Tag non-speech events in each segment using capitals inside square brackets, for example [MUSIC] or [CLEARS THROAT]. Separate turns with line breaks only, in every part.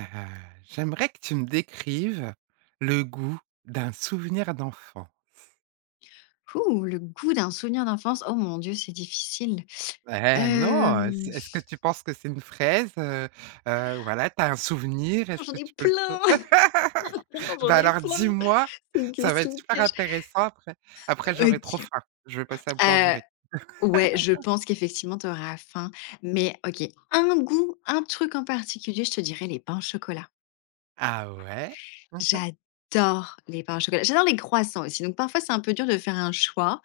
Heu, J'aimerais que tu me décrives le goût d'un souvenir d'enfant.
Ouh, le goût d'un souvenir d'enfance. Oh mon Dieu, c'est difficile.
Eh non,
Hem,
c'est est-ce que tu penses que c'est une fraise? Voilà, t'as un souvenir,
oh,
est-ce
j'en
que
ai
tu peux le
plein, [LAUGHS] Non,
[LAUGHS]
j'en
bah,
ai
alors
plein.
dis-moi,
C'est une
ça va être
question
super
piège.
intéressant après. Après j'aurai trop
OK,
faim, je vais passer à la
heu,
boulangerie.
ouais, je pense qu'effectivement tu auras faim, mais OK, un goût, un truc en particulier, je te dirais les pains au chocolat.
Ah ouais? Mmh
J'adore les pains au chocolat. J'adore les croissants aussi, donc parfois c'est un peu dur de faire un choix,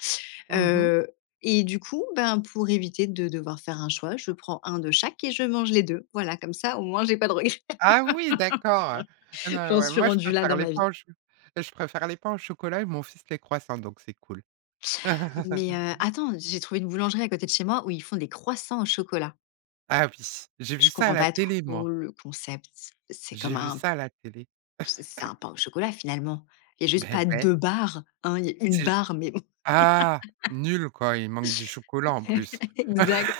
mh. Mmh.
heu et du coup, ben, pour éviter de devoir faire un choix, je prends un de chaque et je mange les 2. Voilà, comme ça, au moins, j'ai pas de regrets.
Ah oui, d'accord, ah non,
J'en
ouais,
suis
moi
rendue là dans ma vie.
je préfère les pains au chocolat et mon fils les croissants, donc c'est cool.
Mais
[LAUGHS]
attends, j'ai trouvé une boulangerie à côté de chez moi où ils font des croissants au chocolat.
Ah oui, j'ai
Je
vu ça à
comprends
la
pas
télé moi,
trop le concept. C'est
j'ai
comme
vu
un
ça à la télé.
c'est un pain au chocolat finalement. Il y a juste
Ben
pas
ouais,
2 barres, hein, il y a une
c'est
barre mais bon
ah! Nul quoi, il manque du chocolat en plus.
[LAUGHS] exact.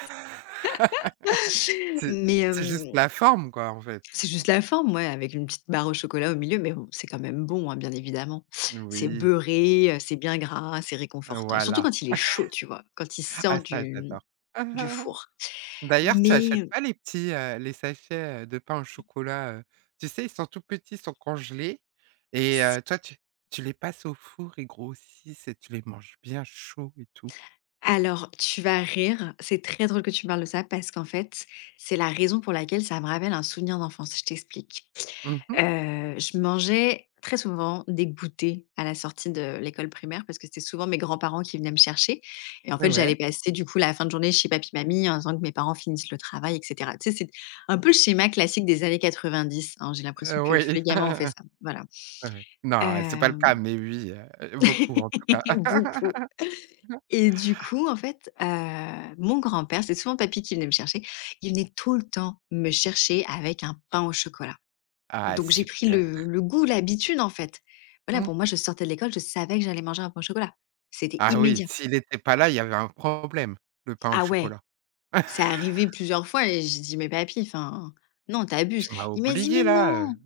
Mais
C'est c'est juste la forme quoi en fait.
c'est juste la forme, ouais, avec une petite barre au chocolat au milieu, mais bon, c'est quand même bon, hein, bien évidemment. C'est
Oui,
beurré, c'est bien gras, c'est réconfortant. Surtout
voilà.
quand il est chaud, tu vois? Quand il sort
Ah ça j'adore. [LAUGHS]
du
Ah.
four.
D'ailleurs tu achètes
Mais
pas les petits, les sachets, de pain au chocolat, tu sais, ils sont tout petits, ils sont congelés et
si
toi tu les passes au four, ils grossissent et tu les manges bien chauds et tout.
Alors, tu vas rire, c'est très drôle que tu parles de ça parce qu'en fait, c'est la raison pour laquelle ça me rappelle un souvenir d'enfance, je t'explique.
Mhm.
Je mangeais très souvent des goûters à la sortie de l'école primaire parce que c'était souvent mes grands-parents qui venaient me chercher et en fait, j'allais
Ouais.
passer du coup la fin de journée chez papy, mamie en attendant que mes parents finissent le travail et cetera. Tu sais, c'est un peu le schéma classique des années 90, hein, j'ai l'impression que tous
Oui.
les gamins ont fait
[LAUGHS]
ça, voilà.
Oui, oui. Non, c'est pas le
Hem,
cas, mais oui, beaucoup en tout cas.
[LAUGHS] beaucoup.
[LAUGHS]
Et du coup, en fait, mon grand-père, c'est souvent papy qui venait me chercher, il venait tout le temps me chercher avec un pain au chocolat.
Ah
Donc j'ai pris
super.
le goût, l'habitude, en fait. Voilà,
Mmh
pour moi,
mh.
je sortais de l'école, je savais que j'allais manger un pain au chocolat. C'était
Ah oui,
immédiat.
s'il était pas là, il y avait un problème, le pain au
Ah ouais!
chocolat.
C'est arrivé
[LAUGHS]
plusieurs fois et j'ai dit: «Mais papy, enfin, non, tu abuses».
Tu m'as
Il m'a dit:
oublié
«Mais
là.
non!»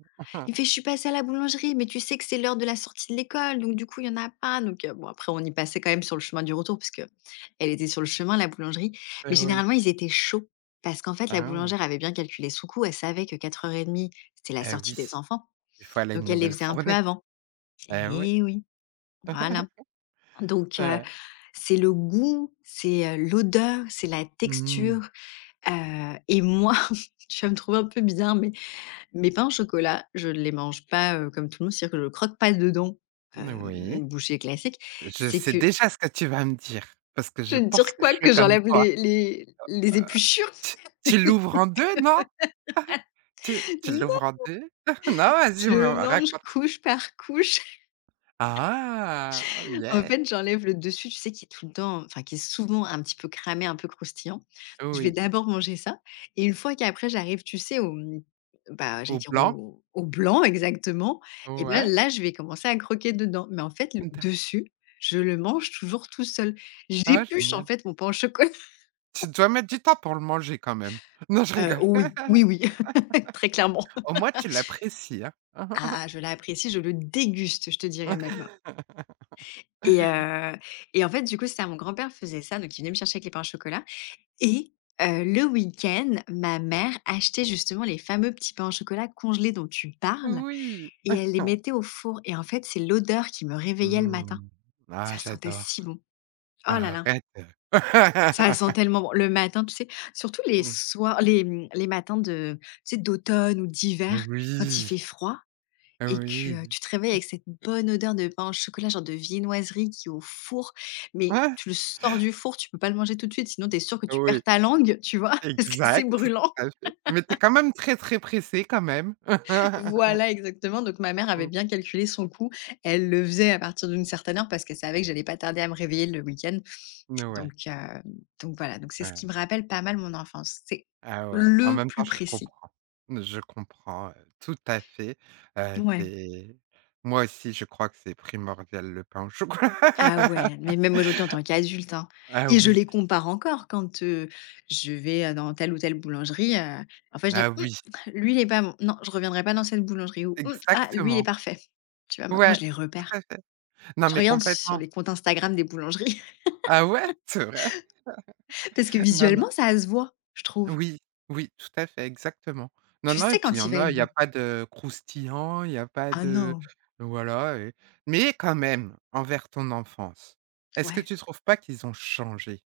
il
[LAUGHS]
me fait: «Je suis passé à la boulangerie, mais tu sais que c'est l'heure de la sortie de l'école, donc du coup, il y en a pas». Donc bon, après on y passait quand même sur le chemin du retour parce que elle était sur le chemin, la boulangerie.
Eh
Mais
oui.
généralement, ils étaient chauds parce qu'en fait, la
Ah non.
boulangère avait bien calculé son coup. Elle savait que 4:30, c'était la
Eh
sortie
oui,
des enfants,
il fallait une
donc elle les
nouvelle
faisait un peu
fournée.
avant.
Eh oui.
Eh oui, voilà.
[LAUGHS]
Donc
Ouais.
c'est le goût, c'est, l'odeur, c'est la
Mmh.
texture, et moi, [LAUGHS] tu vas me trouver un peu bizarre, mais mes pains au chocolat, je ne les mange pas, comme tout le monde, c'est-à-dire que je croque pas dedans, heu,
Oui.
une bouchée classique.
Je
C'est
sais
que
déjà ce que tu vas me dire, parce que
je
je
vais te
pense
dire
que je
quoi?
fais
Que
comme
j'enlève
toi.
les
Heu,
épluchures?
tu tu l'ouvres
[LAUGHS]
en 2, non? Tu
Non!
l'ouvres en 2? [LAUGHS] Non, vas-y, me
Je mange
raconte.
couche par couche.
Ah!
En
yeah,
fait, j'enlève le dessus, tu sais, qui est tout le temps enfin, qui est souvent un petit peu cramé, un peu croustillant. Je vais
oui.
d'abord manger ça et une fois qu'après j'arrive, tu sais, au, mmh, bah, j'allais
Au
dire
blanc?
au blanc exactement et ben,
Ouais.
là, je vais commencer à croquer dedans. Mais en fait, le
D'a
dessus, je le mange toujours tout seul.
ah
J'épluche, en
génial.
fait, mon pain au chocolat. [LAUGHS]
Tu dois mettre du temps pour le manger quand même. [LAUGHS] Non, je rigole.
Oui,
[LAUGHS]
oui, oui, [LAUGHS] très clairement.
Au moins tu l'apprécies, hein.
Ah, je l'apprécie, je le déguste, je te dirais même
[LAUGHS]
et heu et en fait, du coup, ça, mon grand-père faisait ça, donc il venait me chercher avec les pains au chocolat. Et le week-end, ma mère achetait justement les fameux petits pains au chocolat congelés dont tu parles
Oui.
et elle les mettait
[LAUGHS]
au four et en fait, c'est l'odeur qui me réveillait le matin.
Mmh. Ah
Ça sentait
j'adore.
si bon. Oh là là,
Arrête.
ça sent
[LAUGHS]
tellement bon. Le matin, tu sais, surtout les soirs les, mmh, les matins de tu sais, d'automne ou d'hiver quand il
Oui,
fait froid et que,
oui, oui.
tu te réveilles avec cette bonne odeur de pain au chocolat, genre de viennoiserie qui est au four, mais tu le sors du four, tu peux pas le manger tout de suite, sinon tu es sûr que tu
Oui,
perds ta langue, tu vois? [LAUGHS] Parce que c'est
exact, tout
brûlant.
à fait. Mais t'es quand même très, très pressé quand même. [LAUGHS]
Voilà, exactement. Donc ma mère avait bien calculé son coût. Elle le faisait à partir d'une certaine heure parce qu'elle savait que j'allais pas tarder à me réveiller le week-end.
Ouais,
Donc, heu, donc voilà, donc c'est ce qui
ouais.
me rappelle pas mal mon enfance. C'est
Ah ouais. En
le
même
plus
temps, je
précis.
comprends. Je comprends, tout à fait.
Ouais.
C'est moi aussi, je crois que c'est primordial le pain au chocolat.
Ah ouais,
[LAUGHS]
mais même aujourd'hui en tant qu'adulte, hein
Ah
et je
oui,
les compare encore quand, je vais, dans telle ou telle boulangerie, parfois je
ah
dis:
oui,
«Mmh, lui il est pas bon. Non, je reviendrai pas dans cette boulangerie» ou: «Mmh, ah lui il est
exactement.
parfait». Tu vois? Maintenant
Ouais,
je les
tout
repère.
à fait. Non,
Je
mais
regarde sur
complètement.
les comptes Instagram des boulangeries.
Ah ouais? C'est vrai?
Parce que
[LAUGHS] Non, non.
visuellement, ça se voit, je trouve.
Oui, oui, tout à fait, exactement. Non,
Tu
non et
sais
puis il y
quand il
en
va
a,
être
il y a
bon.
pas de croustillant, il y a pas
Ah
de
non,
voilà et mais quand même, envers ton enfance, est-ce que
ouais.
tu trouves pas qu'ils ont changé?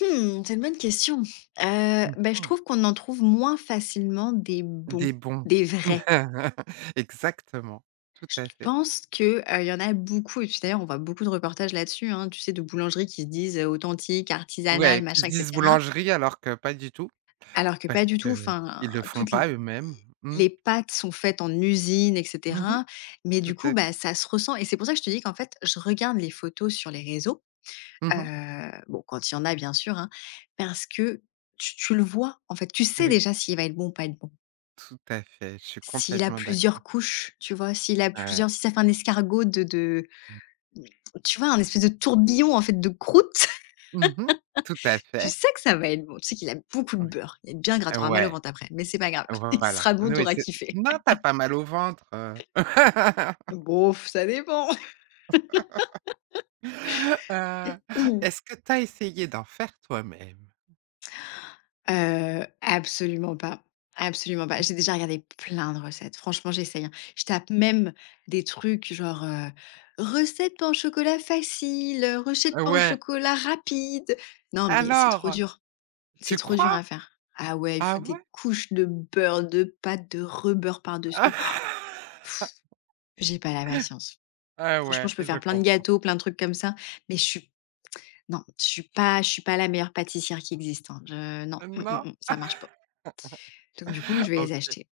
Mmh, c'est une bonne question.
Mmh
Bah, je
mh.
trouve qu'on en trouve moins facilement des bons,
Des bons.
des vrais.
[LAUGHS] Exactement, tout
Je
à fait.
pense que, il y en a beaucoup et puis d'ailleurs on voit beaucoup de reportages là-dessus, hein, tu sais, de boulangeries qui se disent, authentiques, artisanales,
Ouais, qui se
machin et
disent
cetera.
boulangerie alors que pas du tout,
Alors que
parce
pas du tout,
qu'ils
enfin,
le font
toutes les
pas eux-mêmes. Mmh.
pâtes sont faites en usine et
Mmh mh.
cetera. Mais
Tout
du
à
coup, bah,
fait.
ça se ressent et c'est pour ça que je te dis qu'en fait, je regarde les photos sur les réseaux.
Mmh mh.
Bon, quand il y en a bien sûr, hein, parce que tu le vois, en fait. Tu sais
Oui,
déjà s'il va être bon ou pas être bon.
tout à fait, je suis
S'il a
complètement
plusieurs
d'accord.
couches, tu vois? S'il a
Ouais.
plusieurs si ça fait un escargot de tu vois? Un espèce de tourbillon, en fait, de croûte, [LAUGHS]
Mmh mh. Tout à
tu
fait.
sais que ça va être bon. Tu sais qu'il a beaucoup de
Ouais.
beurre. Il va être bien gras, tu mal au
Ouais,
ventre après, mais c'est pas grave. [LAUGHS] Il
voilà.
sera bon,
Oui,
t'auras
c'est
kiffé.
non, tu as pas mal au ventre. [LAUGHS]
Bon, ça dépend.
Heu,
[LAUGHS]
est-ce que tu as essayé d'en faire toi-même?
Absolument pas, absolument pas. J'ai déjà regardé plein de recettes. Franchement, j'essaye, hein. Je tape même des trucs genre, «recette pain au chocolat facile», «recette pain au
Ouais.
chocolat rapide». Non, mais
Alors?
c'est
Tu
trop dur
crois?
à faire. Ah ouais, il
Ah
faut des
ouais?
couches de beurre, de pâte, de rebeurre par-dessus. Oh,
[LAUGHS]
j'ai pas la patience.
Ah ah
Franchement,
ouais,
je peux faire
je
plein de
comprends.
gâteaux, plein de trucs comme ça, mais je suis non, je suis pas la meilleure pâtissière qui existe, hein. Je non, mmh, mmh,
Non?
mmh, ça marche pas. Donc du coup, je vais les
OK.
acheter.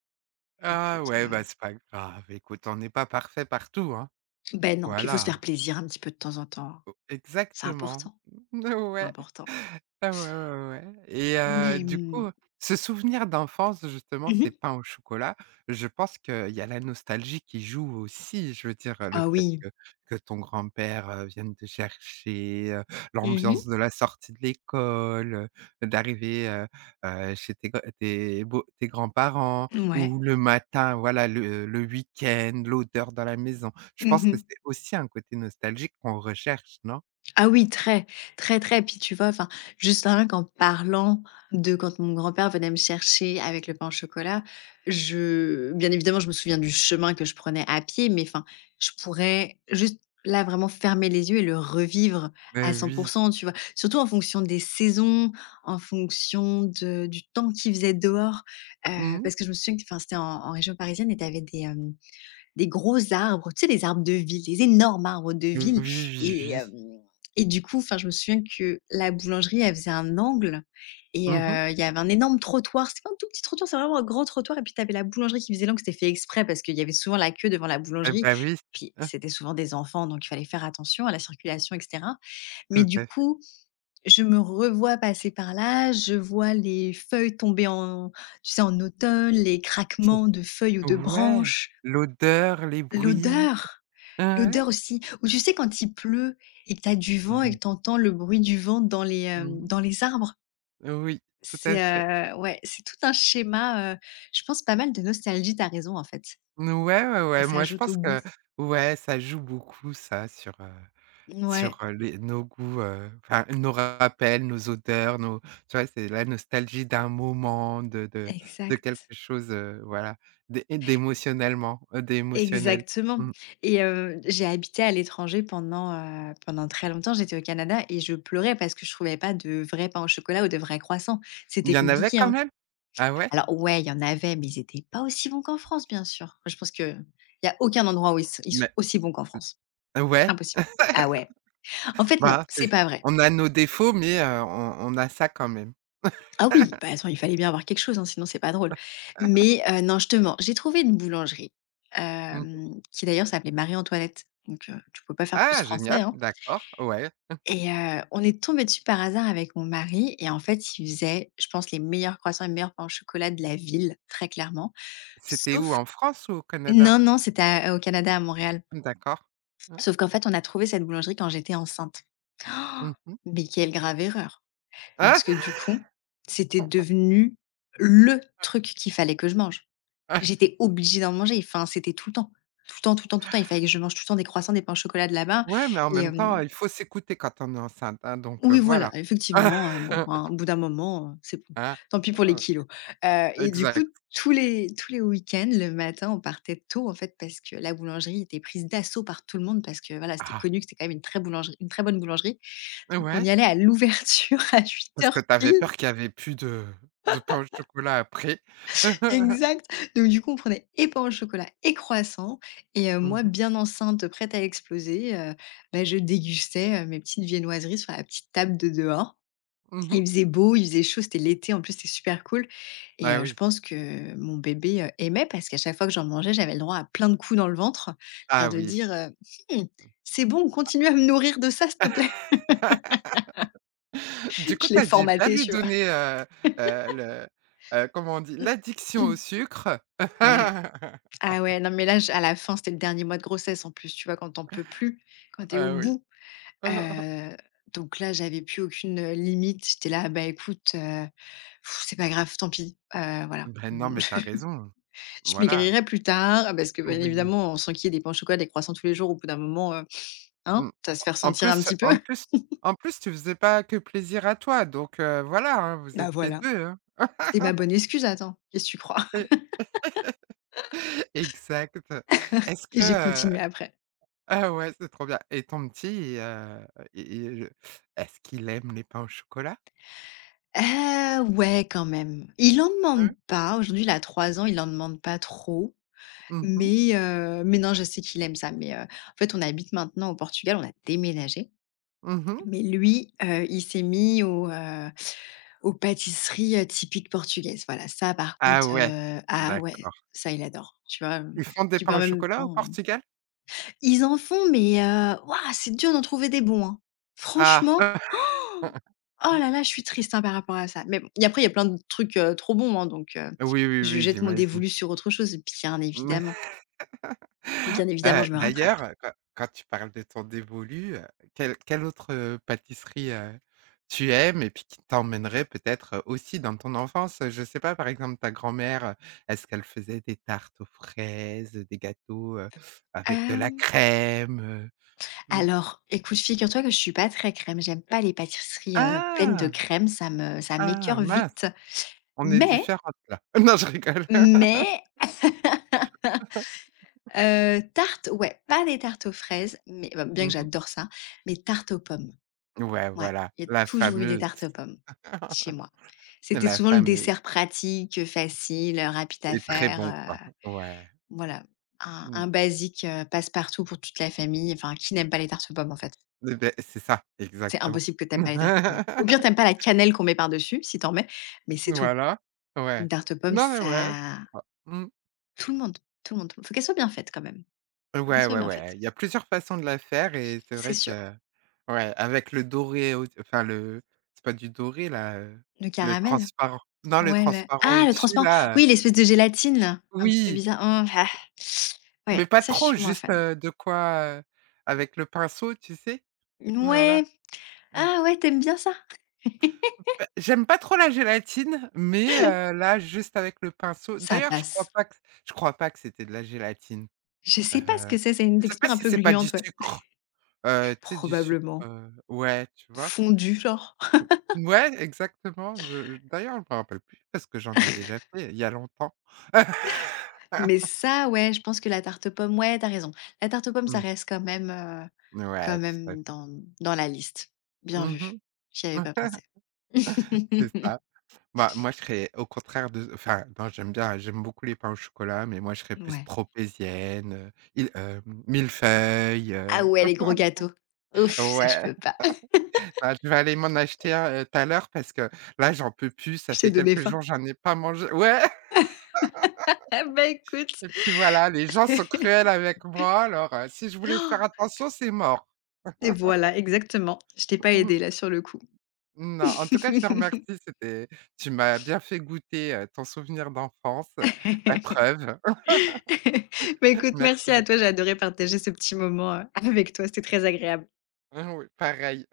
Ah
Écoute,
ouais, bah, c'est pas grave. Écoute, on n'est pas parfait partout, hein.
ben non, puis il faut se faire
Voilà.
plaisir un petit peu de temps en temps. C'est
Exactement.
important,
[LAUGHS]
c'est
Ouais.
important.
Ah ouais, ouais, ouais, ouais et
Mais,
du coup,
mmh.
ce souvenir d'enfance justement,
Mmh
ces
mh.
pains au chocolat, je pense qu'il y a la nostalgie qui joue aussi. Je veux dire, le
Ah
fait
oui.
que ton grand-père, vienne te chercher,
Mmh mh.
l'ambiance de la sortie de l'école, d'arriver, chez tes gr tes beaux tes grands-parents
Mouais.
ou le matin, voilà, le week-end, l'odeur dans la maison. Je
Mmh
pense que
mh.
c'est aussi un côté nostalgique qu'on recherche, non?
Ah oui, très, très, très. Puis tu vois, enfin, juste rien qu'en parlant de quand mon grand-père venait me chercher avec le pain au chocolat, je bien évidemment, je me souviens du chemin que je prenais à pied, mais enfin, je pourrais juste là vraiment fermer les yeux et le revivre
Beh
à 100
oui.
tu vois? Surtout en fonction des saisons, en fonction de du temps qu'il faisait dehors,
Mmh.
parce que je me souviens que, enfin, c'était en région parisienne et tu avais des, hem des gros arbres, tu sais, les arbres de ville, les énormes arbres de
Oui,
ville
oui,
et
oui.
hem et du coup, enfin, je me souviens que la boulangerie, elle faisait un angle et
Mmh mh.
il y avait un énorme trottoir. C'était pas un tout petit trottoir, c'est vraiment un grand trottoir et puis tu avais la boulangerie qui faisait l'angle. C'était fait exprès parce qu'il y avait souvent la queue devant la
Et
boulangerie.
bah, oui,
Puis
hein,
c'était souvent des enfants, donc il fallait faire attention à la circulation et cetera. Mais
tout
du
à fait.
coup, je me revois passer par là, je vois les feuilles tomber en tu sais, en automne, les
[LAUGHS]
craquements de feuilles ou
C'est
de
ouais,
branches,
l'odeur, les bruits.
L'odeur,
Ouais, ouais.
l'odeur aussi. Ou tu sais quand il pleut et que tu as du vent et
Mmh.
que tu entends le bruit du vent dans les,
Mmh
dans
mh.
les arbres,
Oui, tout
c'est,
à fait.
ouais, c'est tout un schéma, je pense pas mal de nostalgie, tu as raison en fait.
N ouais, ouais,
Ça
ouais, moi je
s'ajoute au
pense
goût.
que ouais, ça joue beaucoup ça sur,
Ouais,
les nos goûts, enfin nos rappels, nos odeurs, nos tu vois? C'est la nostalgie d'un moment, de quelque
exact.
chose, voilà, d'émotionnel.
Exactement
Mmh.
et j'ai habité à l'étranger pendant, pendant très longtemps, j'étais au Canada et je pleurais parce que je trouvais pas de vrai pain au chocolat ou de vrai croissant.
Il
C'était
y en avait
compliqué,
quand
hein.
même? Ah ouais?
Alors ouais, il y en avait, mais ils étaient pas aussi bons qu'en France, bien sûr. Je pense qu'il y a aucun endroit où ils sont
Mais
aussi bons qu'en France.
ouais.
Impossible. Ah ouais. En fait, non,
Voilà,
c'est
c'est
pas vrai.
on a nos défauts, mais on a ça quand même.
Ah oui, bah attends, il fallait bien avoir quelque chose, hein, sinon c'est pas drôle. Mais non, je te mens, j'ai trouvé une boulangerie,
Mmh.
qui d'ailleurs s'appelait Marie-Antoinette, donc tu peux pas faire plus
Ah
français,
génial,
hein.
d'accord, ouais.
Et on est tombé dessus par hasard avec mon mari et en fait, il faisait, je pense, les meilleurs croissants et les meilleurs pains au chocolat de la ville, très clairement.
C'était où?
Sauf
En France ou au Canada?
Non, non, c'était à au Canada, à Montréal.
D'accord. Ouais.
Sauf qu'en fait, on a trouvé cette boulangerie quand j'étais enceinte. [GASPS]
Mmh mh.
Oh, mais quelle grave erreur! Parce
Ah!
que du coup, c'était devenu le truc qu'il fallait que je mange.
[LAUGHS]
J'étais obligée d'en manger, enfin, c'était tout le temps. Tout le temps, tout le temps, tout le temps, il fallait que je mange tout le temps des croissants, des pains au chocolat de là-bas.
Ouais, mais en
Et
même
hem
temps, il faut s'écouter quand on est enceinte, hein, donc
Oui, voilà,
voilà.
effectivement, bon, hein, au
[LAUGHS]
bout d'un moment, c'est bon.
Hein?
Tant pis pour les
Heu,
kilos, et du coup,
exact.
tous les week-ends, le matin, on partait tôt, en fait, parce que la boulangerie était prise d'assaut par tout le monde parce que, voilà, c'était
Ah!
connu que c'était quand même une très bonne boulangerie. Donc on y
Ouais,
allait à l'ouverture [LAUGHS] à huit
parce que
heures
tu avais
pile.
peur qu'il y avait plus de pain au chocolat après. [LAUGHS]
Exact. Donc du coup, on prenait et pain au chocolat et croissant et
Mmh
moi,
mh.
bien enceinte, prête à exploser, bah, je dégustais, mes petites viennoiseries sur la petite table de dehors.
Mmh
Il
mh.
faisait beau, il faisait chaud, c'était l'été, en plus, c'était super cool et
Ah
heu, je
oui.
pense que mon bébé, aimait parce qu'à chaque fois que j'en mangeais, j'avais le droit à plein de coups dans le ventre, l'air
Ah
de
oui.
dire: «Mmh, c'est bon, continue à me nourrir de ça, s'il te plaît».
Du
[LAUGHS]
coup,
Je l'ai
t'as dû bien
formaté,
lui
tu vois?
donnerheu, le, comment on dit? L'addiction au
[CLEARS THROAT]
sucre.
Ouais.
[LAUGHS]
Ah ouais, non, mais là, j à la fin, c'était le dernier mois de grossesse, en plus, tu vois? Quand tu en peux plus, quand t'es au
Ah oui.
bout,
[LAUGHS]
heu, donc là, j'avais plus aucune, limite. J'étais là: «Bah, écoute, c'est pas grave, tant pis». Voilà.
Ben non, mais
[LAUGHS]
t'as raison.
Je
Voilà.
maigrirai plus tard. Ah, parce que, bien
Oui.
évidemment, sans qu'il y ait des pains au chocolat, des croissants tous les jours, au bout d'un moment, hein,
Mmh.
ça va se faire
En
sentir un
plus
petit peu.
en plus
[LAUGHS]
en plus, tu faisais pas que plaisir à toi, donc voilà, hein, vous
Bah,
étiez
voilà,
2, hein.
c'était ma bonne excuse, attends, qu'est-ce que tu crois? [LAUGHS]
[LAUGHS] exact. Est-ce
Et
que,
j'ai
heu
continué après.
ah ouais, c'est trop bien et ton petit, il est ce qu'il aime les pains au chocolat?
Ouais, quand même. Il en demande
Mmh.
pas. Aujourd'hui, il a 3 ans, il en demande pas trop,
Mmh mh.
mais non, je sais qu'il aime ça, mais en fait, on habite maintenant au Portugal, on a déménagé,
Mmh.
mais lui, il s'est mis aux pâtisseries, typiques portugaises, voilà, ça par
Ah
contre,
ouais,
ah ouais,
d'accord.
ça il adore, tu vois? Hem,
Ils font des
tu peux
pains
en
au
même
chocolat au
temps
Portugal?
Ils en font mais waouh, c'est dur d'en trouver des bons, hein.
Ah!
Franchement,
[LAUGHS]
oh là là, je suis triste, hein, par rapport à ça, mais bon, et après il y a plein de trucs, trop bons, hein,
Oui, oui,
je
oui,
jette mon
j'imagine.
dévolu sur autre chose,
[LAUGHS]
bien évidemment, je me rattrape.
D'ailleurs, quand tu parles de ton dévolu, quelle autre, pâtisserie, tu aimes et puis qui t'emmènerait peut-être, aussi dans ton enfance? Je sais pas, par exemple, ta grand-mère, est-ce qu'elle faisait des tartes aux fraises, des gâteaux, avec de la
Hem,
crème? Mmh.
alors écoute, figure-toi que je suis pas très crème, j'aime pas les pâtisseries, pleines de
Ah!
crème, ça me ça
Ah
m'écoeure
mince,
vite.
on est
mais
différentes là. [LAUGHS] Non, je rigole.
mais [LAUGHS]
[LAUGHS]
Tarte, ouais, pas des tartes aux fraises, mais bah, bien que
Mmh.
j'adore ça, mais tartes aux pommes.
Ouais,
Ouais,
voilà,
il y a
la
toujours eu des
fameuse,
tartes aux pommes
[LAUGHS]
chez moi. C'était
la
souvent le
fameuse
dessert pratique, facile, rapide à
et très
faire,
bon, quoi.
heu,
Ouais,
voilà. Un
mmh,
un basique, passe-partout pour toute la famille. Enfin, qui n'aime pas les tartes aux pommes, en fait?
et beh, c'est ça,
C'est
exactement.
impossible que tu aimes pas les tartes aux pommes. Au pire, tu
[LAUGHS]
aimes pas la cannelle qu'on met par-dessus, si tu en mets, mais c'est tout.
Voilà,
Une
ouais.
tarte aux pommes,
Non, mais ouais,
ça
oh, mmh,
tout le monde, tout le monde, tout le monde. Faut qu'elle soit bien faite quand même. Faut qu'elle
ouais,
soit
ouais,
bien faite,
ouais, il y a plusieurs façons de la faire et c'est
c'est
vrai
sûr.
que ouais, avec le doré au enfin le c'est pas du doré là,
Le
le
caramel?
transparent. Non, le
Ouais, le
transparent
ah le
au-dessus
transparent!
là,
Oui, l'espèce de gélatine là, un petit peu
oui,
bizarre. Mmh, ah.
mais
Ouais,
pas
ça je
trop,
suis moins
juste,
fan.
de quoi, avec le pinceau, tu sais? Voilà,
Ouais,
mmh.
ah ouais, t'aimes bien ça? [LAUGHS]
Bah, j'aime pas trop la gélatine, mais là, juste avec le pinceau
Ça
d'ailleurs,
passe.
je crois pas que c'était de la gélatine.
Je
Heu,
sais pas ce que c'est une
je sais pas
texture un
si
peu
c'est pas du
gluante, ouais.
sucre, tu sais, du sucre,
Probablement,
ouais, tu vois?
fondue genre? [LAUGHS]
Ouais, exactement, je d'ailleurs, je me rappelle plus parce que j'en ai déjà fait il y a longtemps. [LAUGHS]
Mais ça, ouais, je pense que la tarte pomme. Ouais, t'as raison. La tarte pomme, ça
Mmh.
reste quand
Ouais, tout à fait.
même dans la liste. Bien vu,
Mmh
j'y avais
mh.
pas
[LAUGHS]
pensé.
C'est
[LAUGHS]
ça. Bah, moi, je serais au contraire de enfin, non, j'aime beaucoup les pains au chocolat, mais moi, je serais plus
Ouais.
tropézienne, millefeuille,
Ah ouais, les gros gâteaux. Ouf, ça je
ouais,
peux pas. [LAUGHS]
bah, je vais aller m'en acheter un, tout à l'heure parce que là, j'en peux plus, ça
Je t'ai
fait
donné
quelques
faim.
jours, j'en ai pas mangé ouais, [LAUGHS]
Ah bah, écoute.
et puis voilà, les gens sont cruels
[LAUGHS]
avec moi, alors, si je voulais faire attention, c'est mort.
Et voilà, exactement. Je t'ai pas aidé
Mmh.
là sur le coup.
Non, en tout cas, je te
[LAUGHS]
remercie, c'était tu m'as bien fait goûter, ton souvenir d'enfance, la preuve.
Bah,
[LAUGHS]
écoute, merci
Merci
à toi,
beaucoup.
j'ai adoré partager ce petit moment, avec toi, c'était très agréable.
Mmh, oui, pareil.